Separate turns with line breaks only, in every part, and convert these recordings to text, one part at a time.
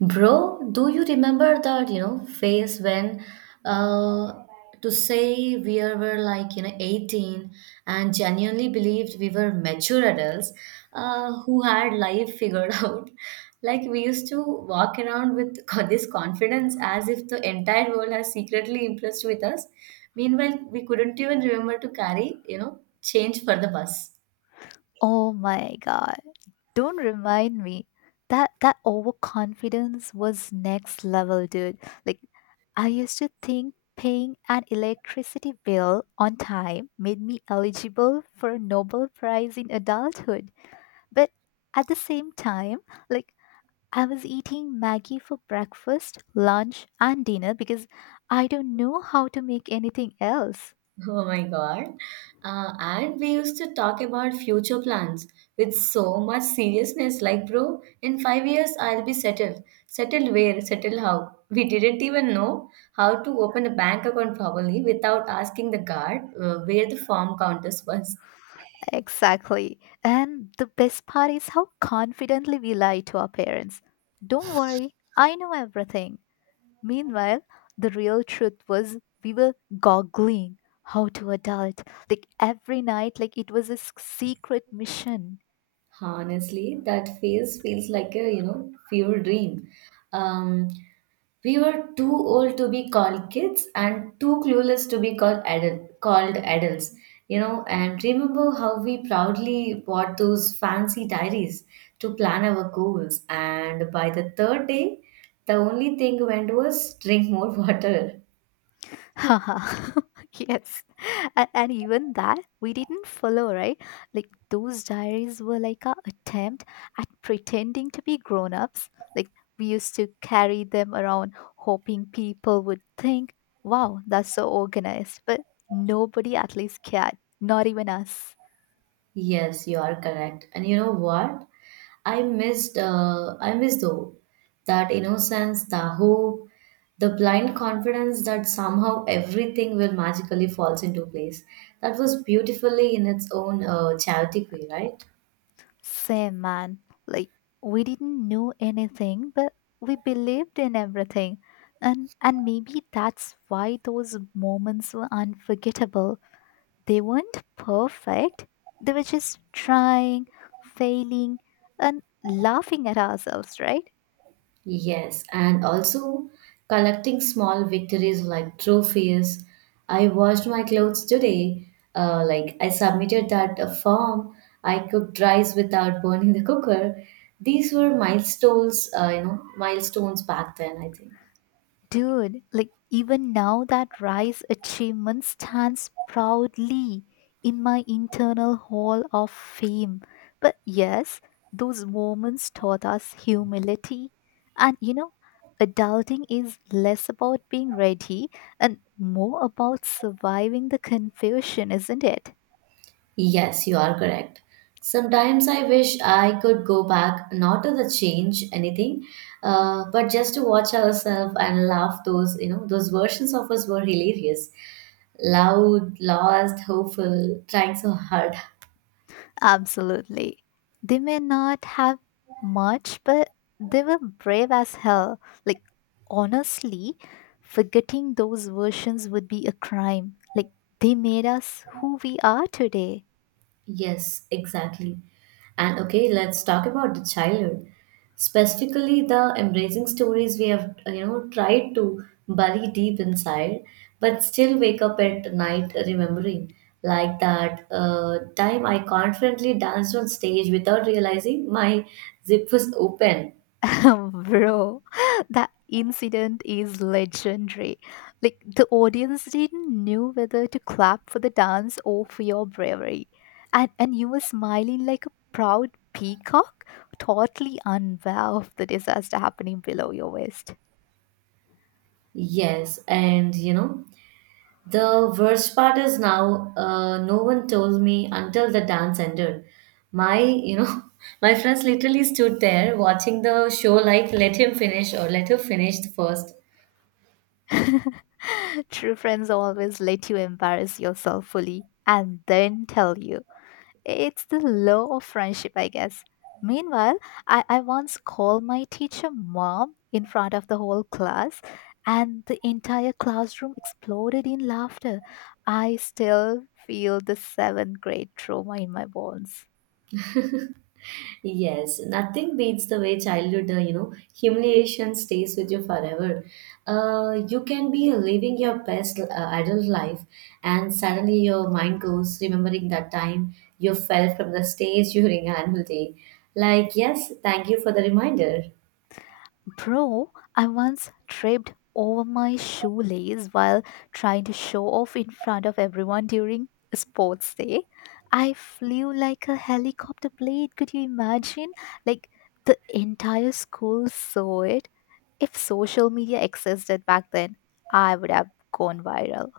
Bro, do you remember that, phase when uh to say we are- were like, 18 and genuinely believed we were mature adults who had life figured out. Like we used to walk around with this confidence as if the entire world has secretly impressed with us. Meanwhile, we couldn't even remember to carry, change for the bus.
Oh my god. Don't remind me. That overconfidence was next level, dude. Like I used to think paying an electricity bill on time made me eligible for a Nobel Prize in adulthood. But at the same time, like I was eating Maggie for breakfast, lunch, and dinner because I don't know how to make anything else.
Oh my God. And we used to talk about future plans with so much seriousness. Like, bro, in 5 years, I'll be settled. Settled where? Settled how? We didn't even know how to open a bank account properly without asking the guard where the form counters was.
Exactly. And the best part is how confidently we lie to our parents. Don't worry, I know everything. Meanwhile, the real truth was we were goggling how to adult. Like every night, like it was a secret mission.
Honestly, that phase feels like a fever dream. Um, We were too old to be called kids and too clueless to be called called adults, you know. And remember how we proudly bought those fancy diaries to plan our goals. And by the third day, the only thing went was drink more water.
Haha. Yes. And even that we didn't follow, right? Like those diaries were like our attempt at pretending to be grown ups. Like we used to carry them around hoping people would think, wow, that's so organized. But nobody at least cared. Not even us.
Yes, you are correct. And you know what? I miss though that innocence, the hope, the blind confidence that somehow everything will magically falls into place. That was beautifully in its own chaotic way, right?
Same, man. Like we didn't know anything, but we believed in everything. And maybe that's why those moments were unforgettable. They weren't perfect, they were just trying, failing, and laughing at ourselves, right?
Yes, and also collecting small victories like trophies. I washed my clothes today. Like I submitted that form. I cooked rice without burning the cooker. These were milestones back then, I think.
Dude, like even now that rise achievement stands proudly in my internal hall of fame. But yes, those moments taught us humility. And you know, adulting is less about being ready and more about surviving the confusion, isn't it?
Yes, you are correct. Sometimes I wish I could go back, not to the change anything, but just to watch ourselves and laugh. Those versions of us were hilarious, loud, lost, hopeful, trying so hard.
Absolutely. They may not have much, but they were brave as hell. Like, honestly, forgetting those versions would be a crime. Like, they made us who we are today.
Yes, exactly. And okay, let's talk about the childhood. Specifically, the embracing stories we have, tried to bury deep inside, but still wake up at night remembering. Like that time I confidently danced on stage without realizing my zip was open.
Bro, that incident is legendary. Like, the audience didn't know whether to clap for the dance or for your bravery. And you were smiling like a proud peacock, totally unaware of the disaster happening below your waist.
Yes, and you know, the worst part is now, no one told me until the dance ended. My my friends literally stood there watching the show like, let him finish or let her finish first.
True friends always let you embarrass yourself fully and then tell you. It's the law of friendship, I guess. Meanwhile, I once called my teacher mom in front of the whole class, and the entire classroom exploded in laughter. I still feel the seventh grade trauma in my bones.
Yes, nothing beats the way childhood humiliation stays with you forever. You can be living your best adult life, and suddenly your mind goes remembering that time you fell from the stage during annual day. Like, yes, thank you for the reminder.
Bro, I once tripped over my shoelace while trying to show off in front of everyone during a sports day. I flew like a helicopter blade. Could you imagine? Like the entire school saw it. If social media existed back then, I would have gone viral.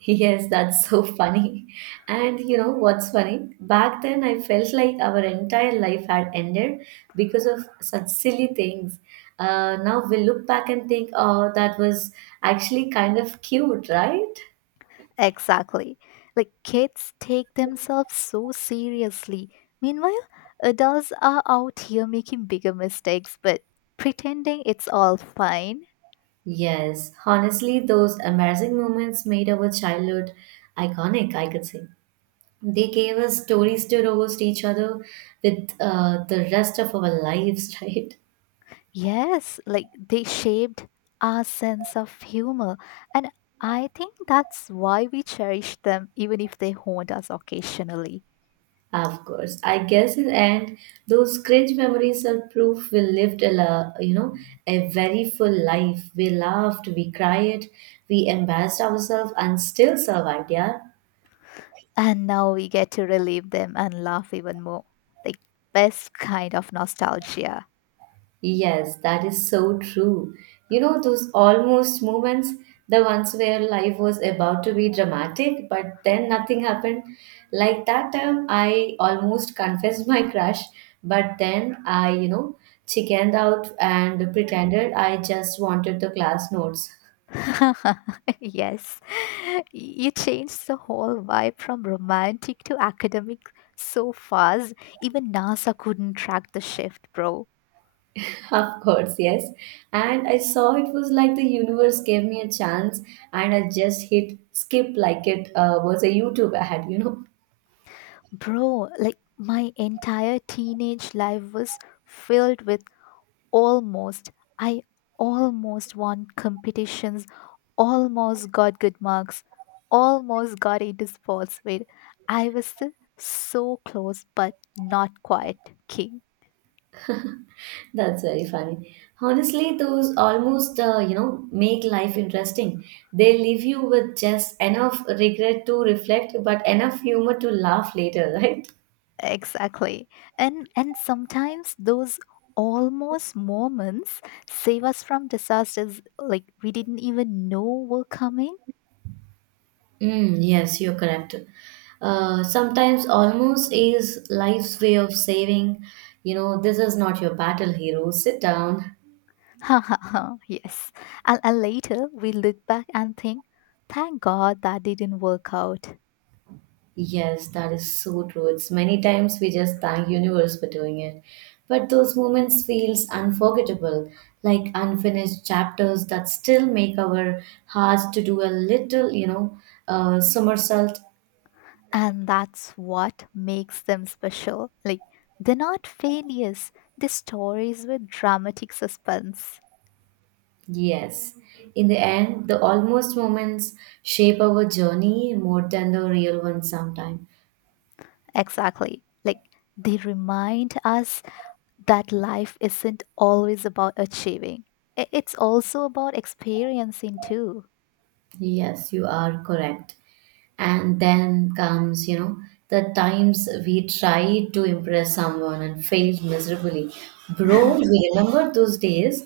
Yes, that's so funny. And you know what's funny? Back then, I felt like our entire life had ended because of such silly things. Now we look back and think, oh, that was actually kind of cute, right?
Exactly. Like kids take themselves so seriously. Meanwhile, adults are out here making bigger mistakes but pretending it's all fine.
Yes, honestly, those embarrassing moments made our childhood iconic, I could say. They gave us stories to roast each other with the rest of our lives, right?
Yes, like they shaped our sense of humor. And I think that's why we cherish them even if they haunt us occasionally.
Of course. I guess in the end, those cringe memories are proof we lived a, la- you know, a very full life. We laughed, we cried, we embarrassed ourselves and still survived, yeah.
And now we get to relive them and laugh even more. Like best kind of nostalgia.
Yes, that is so true. You know, those almost moments, the ones where life was about to be dramatic, but then nothing happened. Like that time, I almost confessed my crush, but then I chickened out and pretended I just wanted the class notes.
Yes, you changed the whole vibe from romantic to academic so fast. Even NASA couldn't track the shift, bro.
Of course, yes. And I saw it was like the universe gave me a chance, and I just hit skip like it was a YouTube ad, you know.
Bro, like my entire teenage life was filled with almost. I almost won competitions, almost got good marks, almost got into sports. Wait, I was still so close, but not quite. King.
That's very funny. Honestly, those almost make life interesting. They leave you with just enough regret to reflect, but enough humor to laugh later, right?
Exactly. And sometimes those almost moments save us from disasters like we didn't even know were coming.
Mm, yes, you're correct. Sometimes almost is life's way of saying, you know, this is not your battle, hero. Sit down.
Ha ha ha. Yes. And later we look back and think, thank God that didn't work out.
Yes, that is so true. It's many times we just thank universe for doing it. But those moments feels unforgettable, like unfinished chapters that still make our hearts to do a little, somersault.
And that's what makes them special. Like they're not failures. They're stories with dramatic suspense.
Yes. In the end, the almost moments shape our journey more than the real ones sometimes.
Exactly. Like they remind us that life isn't always about achieving. It's also about experiencing too.
Yes, you are correct. And then comes, you know, the times we tried to impress someone and failed miserably, bro. We remember those days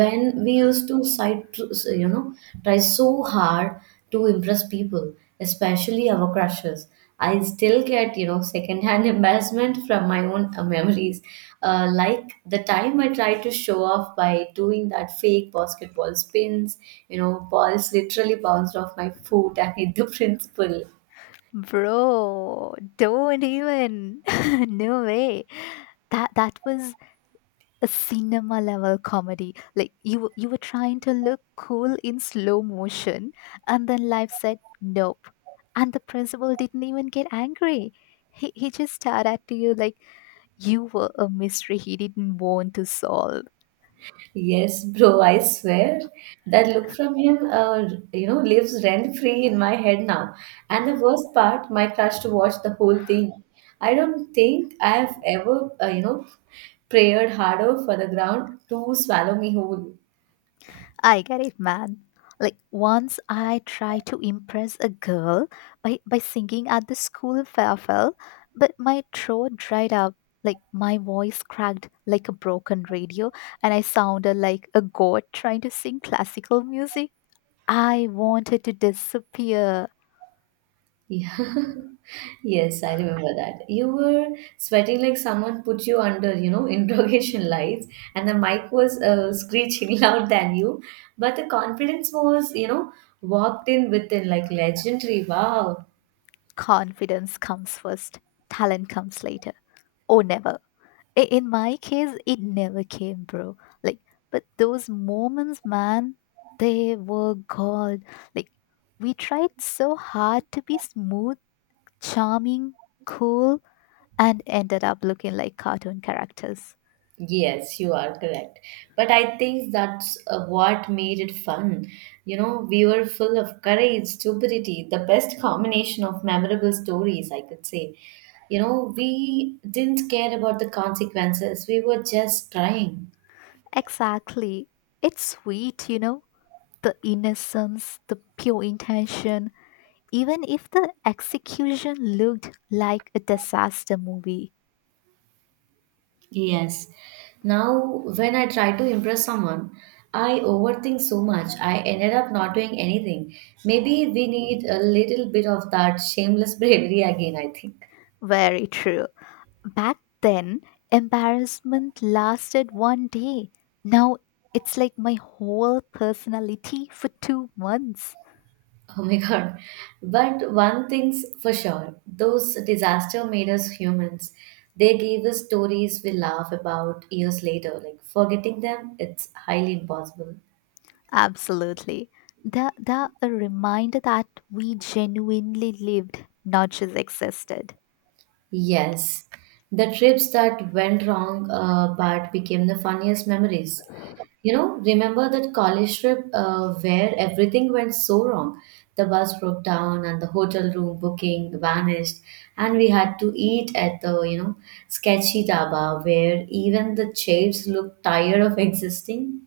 when we used to side, you know, try so hard to impress people, especially our crushes. I still get, you know, secondhand embarrassment from my own memories. Like the time I tried to show off by doing that fake basketball spins, you know, balls literally bounced off my foot and hit the principal.
Bro, don't even. No way. That was a cinema level comedy. Like you were trying to look cool in slow motion and then life said nope. And the principal didn't even get angry. He just stared at you like you were a mystery he didn't want to solve.
Yes, bro, I swear that look from him, lives rent free in my head now. And the worst part, my crush to watch the whole thing. I don't think I have ever, prayed harder for the ground to swallow me whole.
I get it, man. Like once I tried to impress a girl by singing at the school farewell, but my throat dried up, like my voice cracked like a broken radio, and I sounded like a god trying to sing classical music. I wanted to disappear.
Yeah. Yes, I remember that. You were sweating like someone put you under, interrogation lights, and the mic was screeching loud than you. But the confidence was, you know, walked in within like legendary. Wow.
Confidence comes first, talent comes later, or never. I- in my case it never came, bro, like, but those moments, man, they were gold. Like we tried so hard to be smooth, charming, cool, and ended up looking like cartoon characters.
Yes, you are correct. But I think that's what made it fun. You know, we were full of courage, stupidity, the best combination of memorable stories, I could say. You know, we didn't care about the consequences, we were just trying.
Exactly, it's sweet, you know, the innocence, the pure intention, even if the execution looked like a disaster movie.
Yes. Now, when I try to impress someone, I overthink so much. I ended up not doing anything. Maybe we need a little bit of that shameless bravery again, I think.
Very true. Back then, embarrassment lasted 1 day. Now it's like my whole personality for 2 months.
Oh my God. But one thing's for sure, those disaster made us humans. They gave us stories we laugh about years later. Like forgetting them, it's highly impossible.
Absolutely. They're a reminder that we genuinely lived, not just existed.
Yes, the trips that went wrong but became the funniest memories. You know, remember that college trip where everything went so wrong? The bus broke down and the hotel room booking vanished, and we had to eat at the sketchy dhaba where even the chairs looked tired of existing.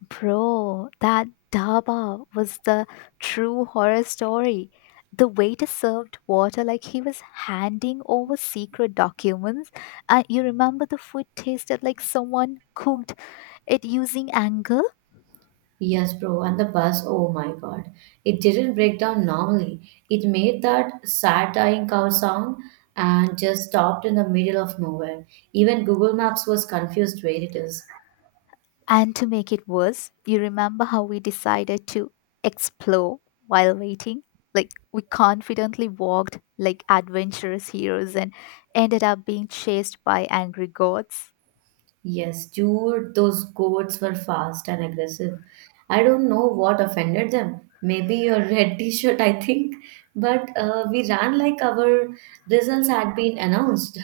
Bro, that Daba was the true horror story. The waiter served water like he was handing over secret documents. And you remember the food tasted like someone cooked it using anger.
Yes, bro, and the bus, oh my god. It didn't break down normally. It made that sad dying cow sound and just stopped in the middle of nowhere. Even Google Maps was confused where it is.
And to make it worse, you remember how we decided to explore while waiting. Like we confidently walked like adventurous heroes and ended up being chased by angry gods.
Yes, dude, those goats were fast and aggressive. I don't know what offended them. Maybe your red t shirt, I think. But we ran like our results had been announced.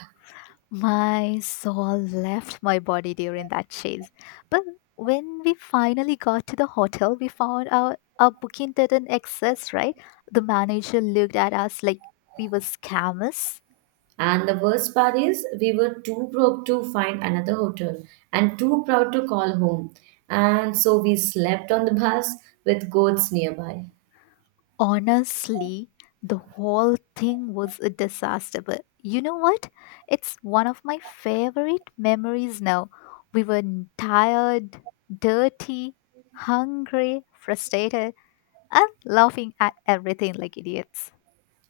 My soul left my body during that chase, but when we finally got to the hotel we found out our booking didn't exist, right? The manager looked at us like we were scammers.
And the worst part is, we were too broke to find another hotel and too proud to call home. And so we slept on the bus with goats nearby.
Honestly, the whole thing was a disaster. But you know what? It's one of my favorite memories now. We were tired, dirty, hungry, frustrated, and laughing at everything like idiots.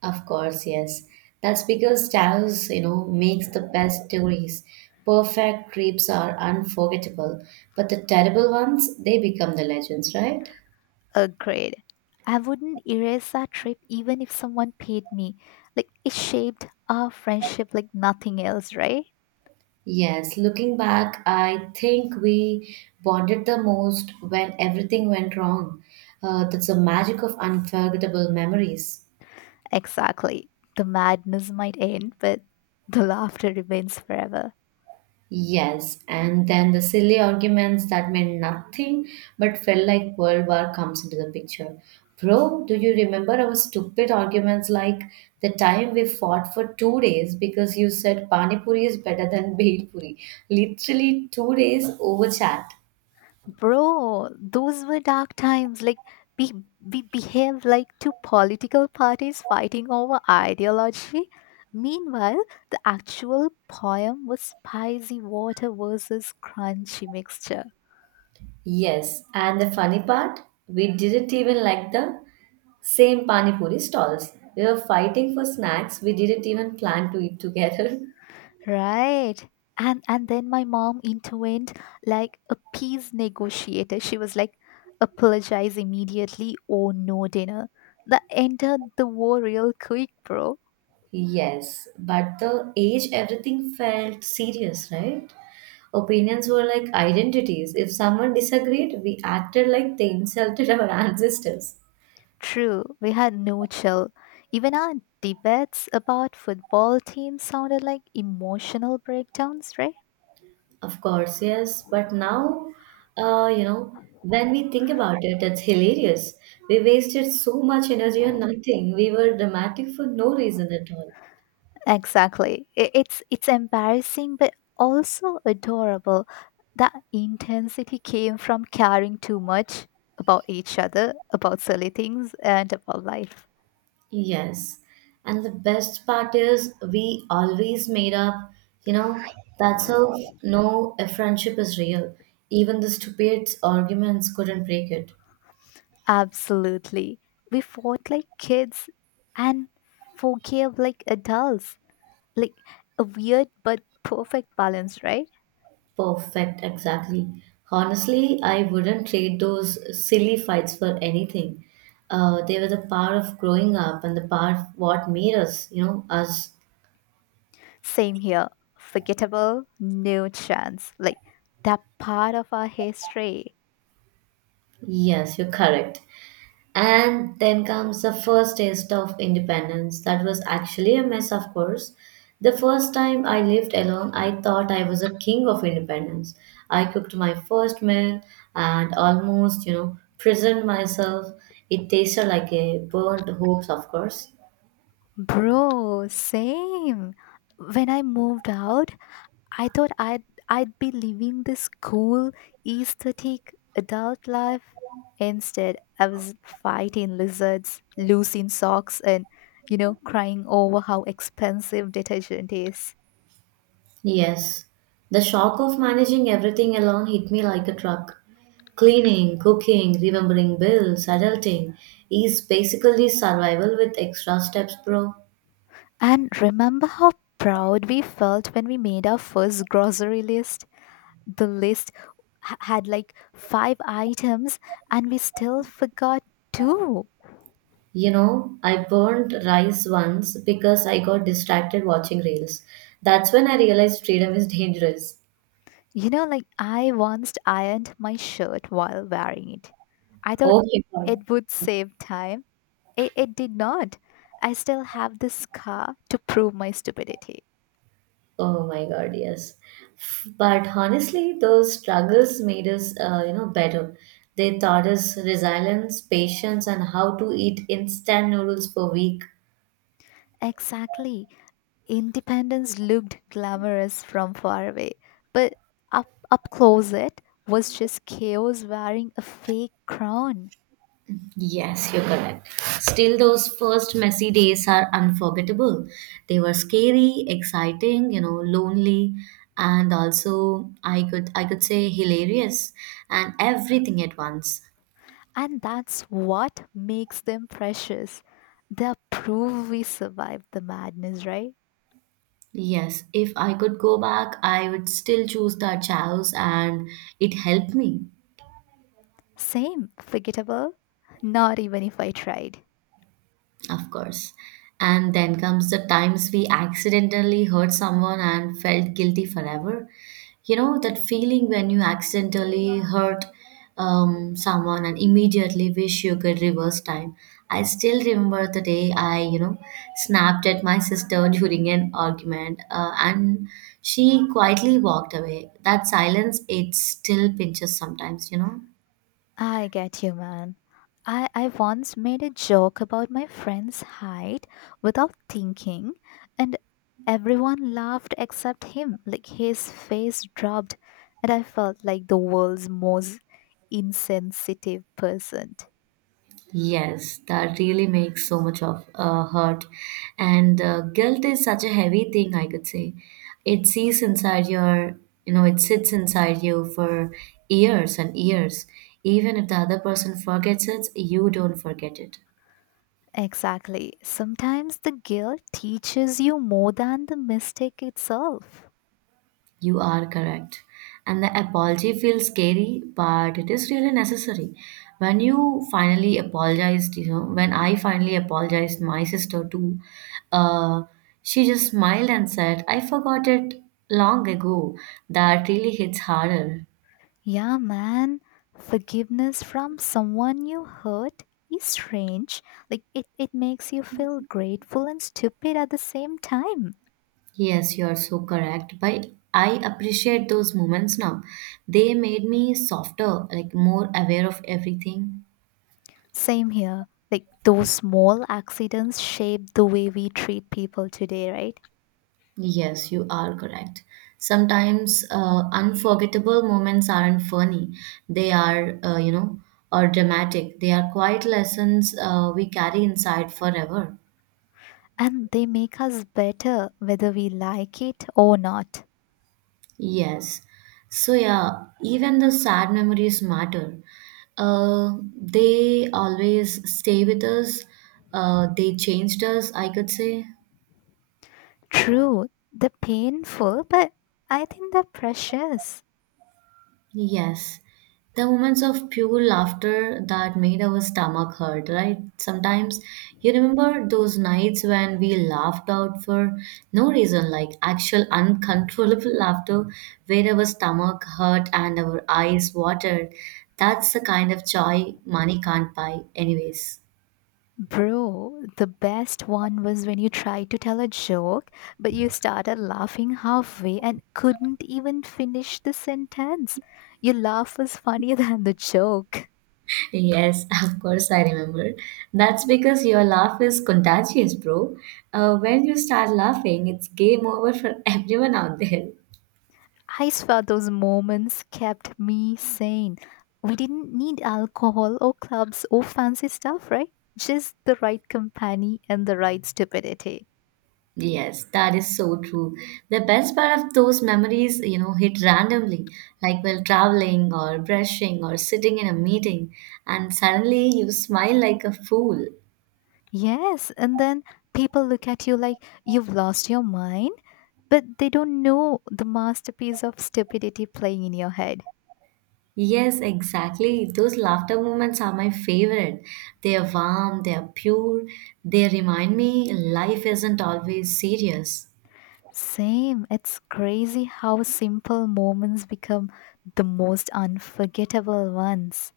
Of course, yes. That's because Taos, you know, makes the best stories. Perfect trips are unforgettable, but the terrible ones, they become the legends, right?
Agreed. I wouldn't erase that trip even if someone paid me. Like, it shaped our friendship like nothing else, right?
Yes, looking back, I think we bonded the most when everything went wrong. That's the magic of unforgettable memories.
Exactly. The madness might end, but the laughter remains forever.
Yes, and then the silly arguments that meant nothing but felt like World War comes into the picture. Bro, do you remember our stupid arguments like the time we fought for 2 days because you said Pani Puri is better than Bhel Puri? Literally 2 days over chat.
Bro, those were dark times. Like we we behave like two political parties fighting over ideology. Meanwhile, the actual poem was spicy water versus crunchy mixture.
Yes, and the funny part, we didn't even like the same pani puri stalls. We were fighting for snacks. We didn't even plan to eat together.
Right. And then my mom intervened like a peace negotiator. She was like, apologize immediately or no dinner. The enter the war real quick, bro.
Yes, but the age, everything felt serious, right? Opinions were like identities. If someone disagreed, we acted like they insulted our ancestors.
True, we had no chill. Even our debates about football teams sounded like emotional breakdowns, right?
Of course, yes. But now, uh, you know, when we think about it, it's hilarious. We wasted so much energy on nothing. We were dramatic for no reason at all.
Exactly. It's it's embarrassing but also adorable. That intensity came from caring too much about each other, about silly things and about life.
Yes. And the best part is we always made up, you know, that's how no a friendship is real. Even the stupid arguments couldn't break it.
Absolutely. We fought like kids and forgave like adults. Like a weird but perfect balance, right?
Perfect, exactly. Honestly, I wouldn't trade those silly fights for anything. They were the power of growing up and the part of what made us, you know, us.
Same here. Forgettable, no chance. Like that part of our history.
Yes, you're correct. And then comes the first taste of independence. That was actually a mess, of course. The first time I lived alone, I thought I was a king of independence. I cooked my first meal and almost, you know, prisoned myself. It tasted like a burnt hoax, of course.
Bro, same. When I moved out, I thought I'd be living this cool, aesthetic adult life. Instead, I was fighting lizards, losing socks, and you know, crying over how expensive detergent is.
Yes. The shock of managing everything alone hit me like a truck. Cleaning, cooking, remembering bills, adulting is basically survival with extra steps, bro.
And remember how proud we felt when we made our first grocery list? The list had like five items and we still forgot two.
You know, I burned rice once because I got distracted watching reels. That's when I realized freedom is dangerous.
You know, like I once ironed my shirt while wearing it. I thought
Oh my God.
it would save time. It did not. I still have this scar to prove my stupidity.
Oh my God, yes. But honestly, those struggles made us better. They taught us resilience, patience, and how to eat instant noodles for week.
Exactly. Independence looked glamorous from far away, but up close it was just chaos wearing a fake crown.
Yes, you're correct. Still, those first messy days are unforgettable. They were scary, exciting, lonely, and also I could say hilarious and everything at once.
And that's what makes them precious. They're proof we survived the madness, right?
Yes, if I could go back, I would still choose that house and it helped me.
Same, forgettable? Not even if I tried.
Of course. And then comes the times we accidentally hurt someone and felt guilty forever. You know, that feeling when you accidentally hurt someone and immediately wish you could reverse time. I still remember the day I snapped at my sister during an argument, and she quietly walked away. That silence, it still pinches sometimes, you know.
I get you, man. I once made a joke about my friend's height without thinking, and everyone laughed except him. Like his face dropped, and I felt like the world's most insensitive person.
Yes, that really makes so much of hurt. And guilt is such a heavy thing, I could say. It sees inside your, it sits inside you for years and years. Even if the other person forgets it, you don't forget it.
Exactly. Sometimes the guilt teaches you more than the mistake itself.
You are correct. And the apology feels scary, but it is really necessary. When you finally apologized, you know, when I finally apologized, my sister too, uh, she just smiled and said, I forgot it long ago. That really hits harder.
Yeah, man. Forgiveness from someone you hurt is strange. Like it makes you feel grateful and stupid at the same time.
Yes, you are so correct. But I appreciate those moments now. They made me softer, like more aware of everything.
Same here. Like those small accidents shape the way we treat people today, right?
Yes, you are correct. Sometimes unforgettable moments aren't funny. They are, or dramatic. They are quiet lessons we carry inside forever.
And they make us better whether we like it or not.
Yes. So, yeah, even the sad memories matter. They always stay with us. They changed us, I could say.
True, they're painful, but I think they're precious.
Yes, the moments of pure laughter that made our stomach hurt, right? Sometimes you remember those nights when we laughed out for no reason, like actual uncontrollable laughter, where our stomach hurt and our eyes watered. That's the kind of joy money can't buy, anyways.
Bro, the best one was when you tried to tell a joke, but you started laughing halfway and couldn't even finish the sentence. Your laugh was funnier than the joke.
Yes, of course I remember. That's because your laugh is contagious, bro. When you start laughing, it's game over for everyone out there.
I swear those moments kept me sane. We didn't need alcohol or clubs or fancy stuff, right? Just the right company and the right stupidity.
Yes, that is so true. The best part of those memories, you know, hit randomly, like while traveling or brushing or sitting in a meeting, and suddenly you smile like a fool.
Yes, and then people look at you like you've lost your mind. But they don't know the masterpiece of stupidity playing in your head.
Yes, exactly. Those laughter moments are my favorite. They are warm, they are pure, they remind me life isn't always serious.
Same, it's crazy how simple moments become the most unforgettable ones.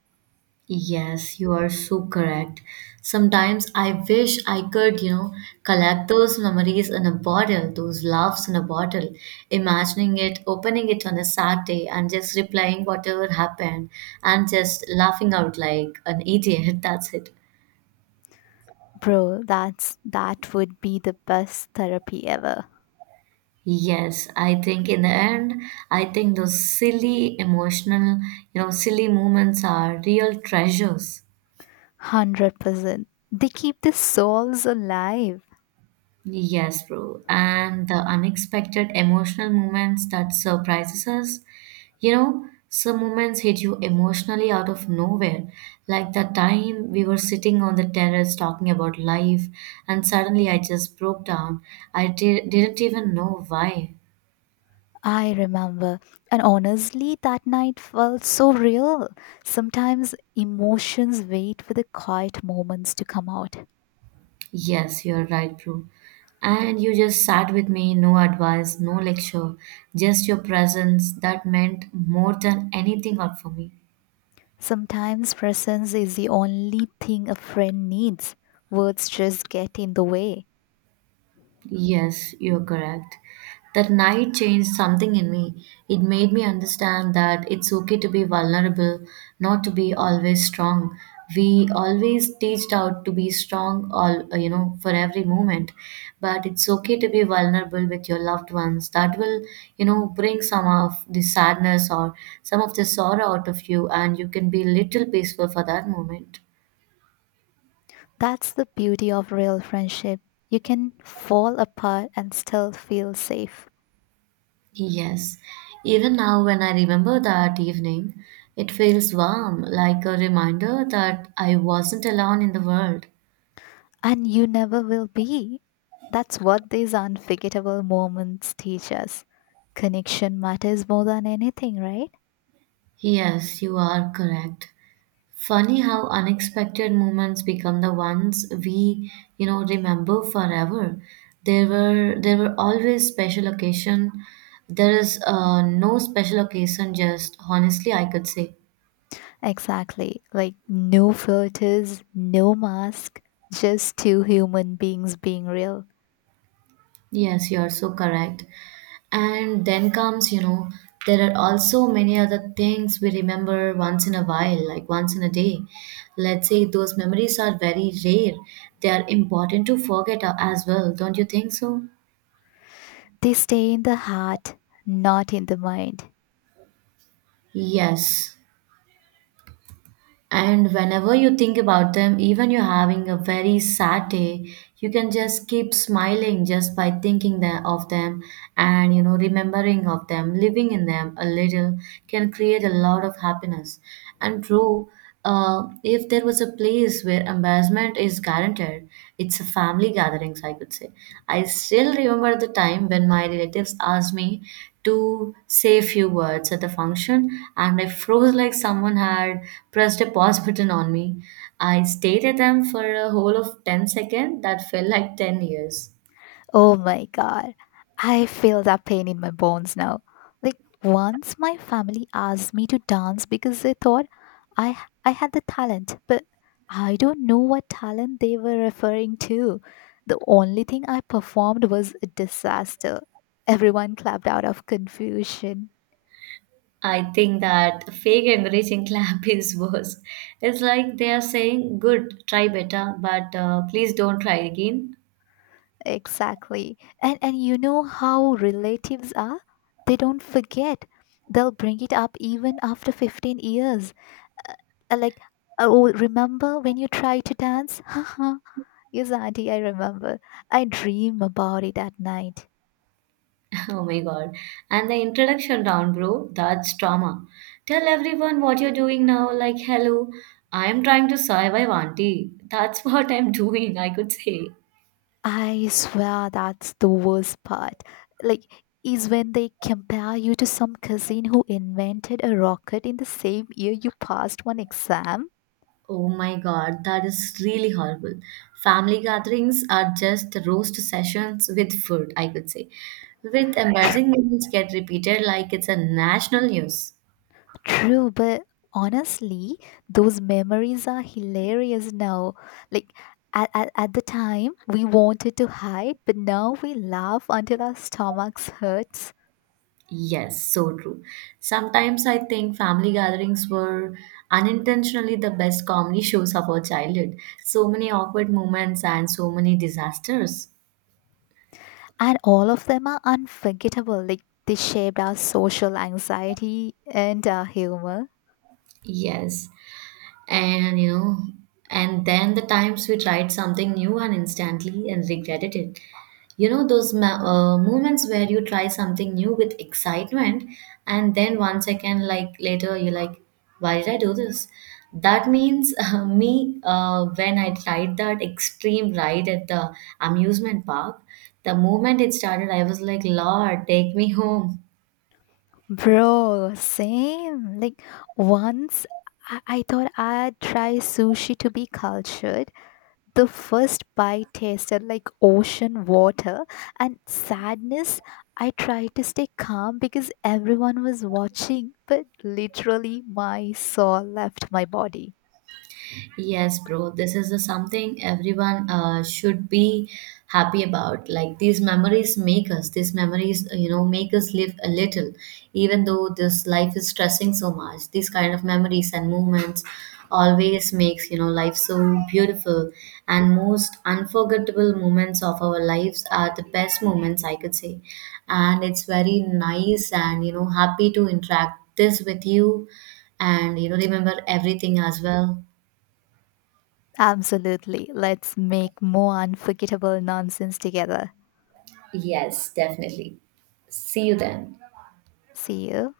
Yes, you are so correct. Sometimes I wish I could collect those memories in a bottle, those laughs in a bottle, imagining it, opening it on a Saturday and just replying whatever happened and just laughing out like an idiot. That's it.
Bro, that would be the best therapy ever.
Yes, I think in the end, I think those silly emotional, silly moments are real treasures.
100%. They keep the souls alive.
Yes, bro. And the unexpected emotional moments that surprises us. You know, some moments hit you emotionally out of nowhere. Like that time we were sitting on the terrace talking about life, and suddenly I just broke down. Didn't even know why.
I remember, and honestly, that night felt so real. Sometimes emotions wait for the quiet moments to come out.
Yes, you're right, bro. And you just sat with me, no advice, no lecture, just your presence that meant more than anything out for me.
Sometimes presence is the only thing a friend needs. Words just get in the way.
Yes, you're correct. That night changed something in me. It made me understand that it's okay to be vulnerable, not to be always strong. We always teached out to be strong all for every moment, but it's okay to be vulnerable with your loved ones. That will, you know, bring some of the sadness or some of the sorrow out of you, and you can be little peaceful for that moment.
That's the beauty of real friendship. You can fall apart and still feel safe.
Yes, even now when I remember that evening, it feels warm, like a reminder that I wasn't alone in the world.
And you never will be. That's what these unforgettable moments teach us. Connection matters more than anything, right?
Yes, you are correct. Funny how unexpected moments become the ones we remember forever. There were always special occasion. There is no special occasion, just honestly, I could say.
Exactly. Like no filters, no mask, just two human beings being real.
Yes, you are so correct. And then comes, there are also many other things we remember once in a while, like once in a day. Let's say those memories are very rare. They are important to forget as well, don't you think so?
They stay in the heart, not in the mind.
Yes. And whenever you think about them, even you're having a very sad day, you can just keep smiling just by thinking that of them and, you know, remembering of them, living in them a little can create a lot of happiness. And true, if there was a place where embarrassment is guaranteed, it's a family gatherings, I could say. I still remember the time when my relatives asked me to say a few words at the function, and I froze like someone had pressed a pause button on me. I stared at them for a whole of 10 seconds that felt like 10 years.
Oh my god. I feel that pain in my bones now. Like once my family asked me to dance because they thought I I had the talent, but I don't know what talent they were referring to. The only thing I performed was a disaster. Everyone clapped out of confusion.
I think that fake encouraging clap is worse. It's like they are saying, good, try better, but please don't try again.
Exactly. And you know how relatives are? They don't forget. They'll bring it up even after 15 years. Uh, like, oh, remember when you tried to dance? Haha. Yes, auntie, I remember. I dream about it at night.
Oh my god. And the introduction round, bro, that's trauma. Tell everyone what you're doing now, like, hello, I'm trying to survive, auntie. That's what I'm doing, I could say.
I swear that's the worst part. Like, is when they compare you to some cousin who invented a rocket in the same year you passed one exam.
Oh my god, that is really horrible. Family gatherings are just roast sessions with food, I could say. With embarrassing moments get repeated like it's a national news.
True, but honestly, those memories are hilarious now. Like at the time, we wanted to hide, but now we laugh until our stomachs hurts.
Yes, so true. Sometimes I think family gatherings were unintentionally the best comedy shows of our childhood. So many awkward moments and so many disasters.
And all of them are unforgettable. Like they shaped our social anxiety and our humor.
Yes, and you know, and then the times we tried something new and instantly and regretted it. You know those moments where you try something new with excitement and then 1 second like later you're like, why did I do this? That means me when I tried that extreme ride at the amusement park, the moment it started I was like, lord take me home.
Bro, same. Like once I thought I'd try sushi to be cultured. The first bite tasted like ocean water and sadness. I tried to stay calm because everyone was watching, but literally my soul left my body.
Yes, bro. This is a something everyone should be happy about. Like these memories make us. These memories, you know, make us live a little, even though this life is stressing so much. These kind of memories and movements always makes, you know, life so beautiful. And most unforgettable moments of our lives are the best moments, I could say. And it's very nice and, you know, happy to interact this with you, and you know remember everything as well.
Absolutely. Let's make more unforgettable nonsense together.
Yes, definitely. See you then.
See you.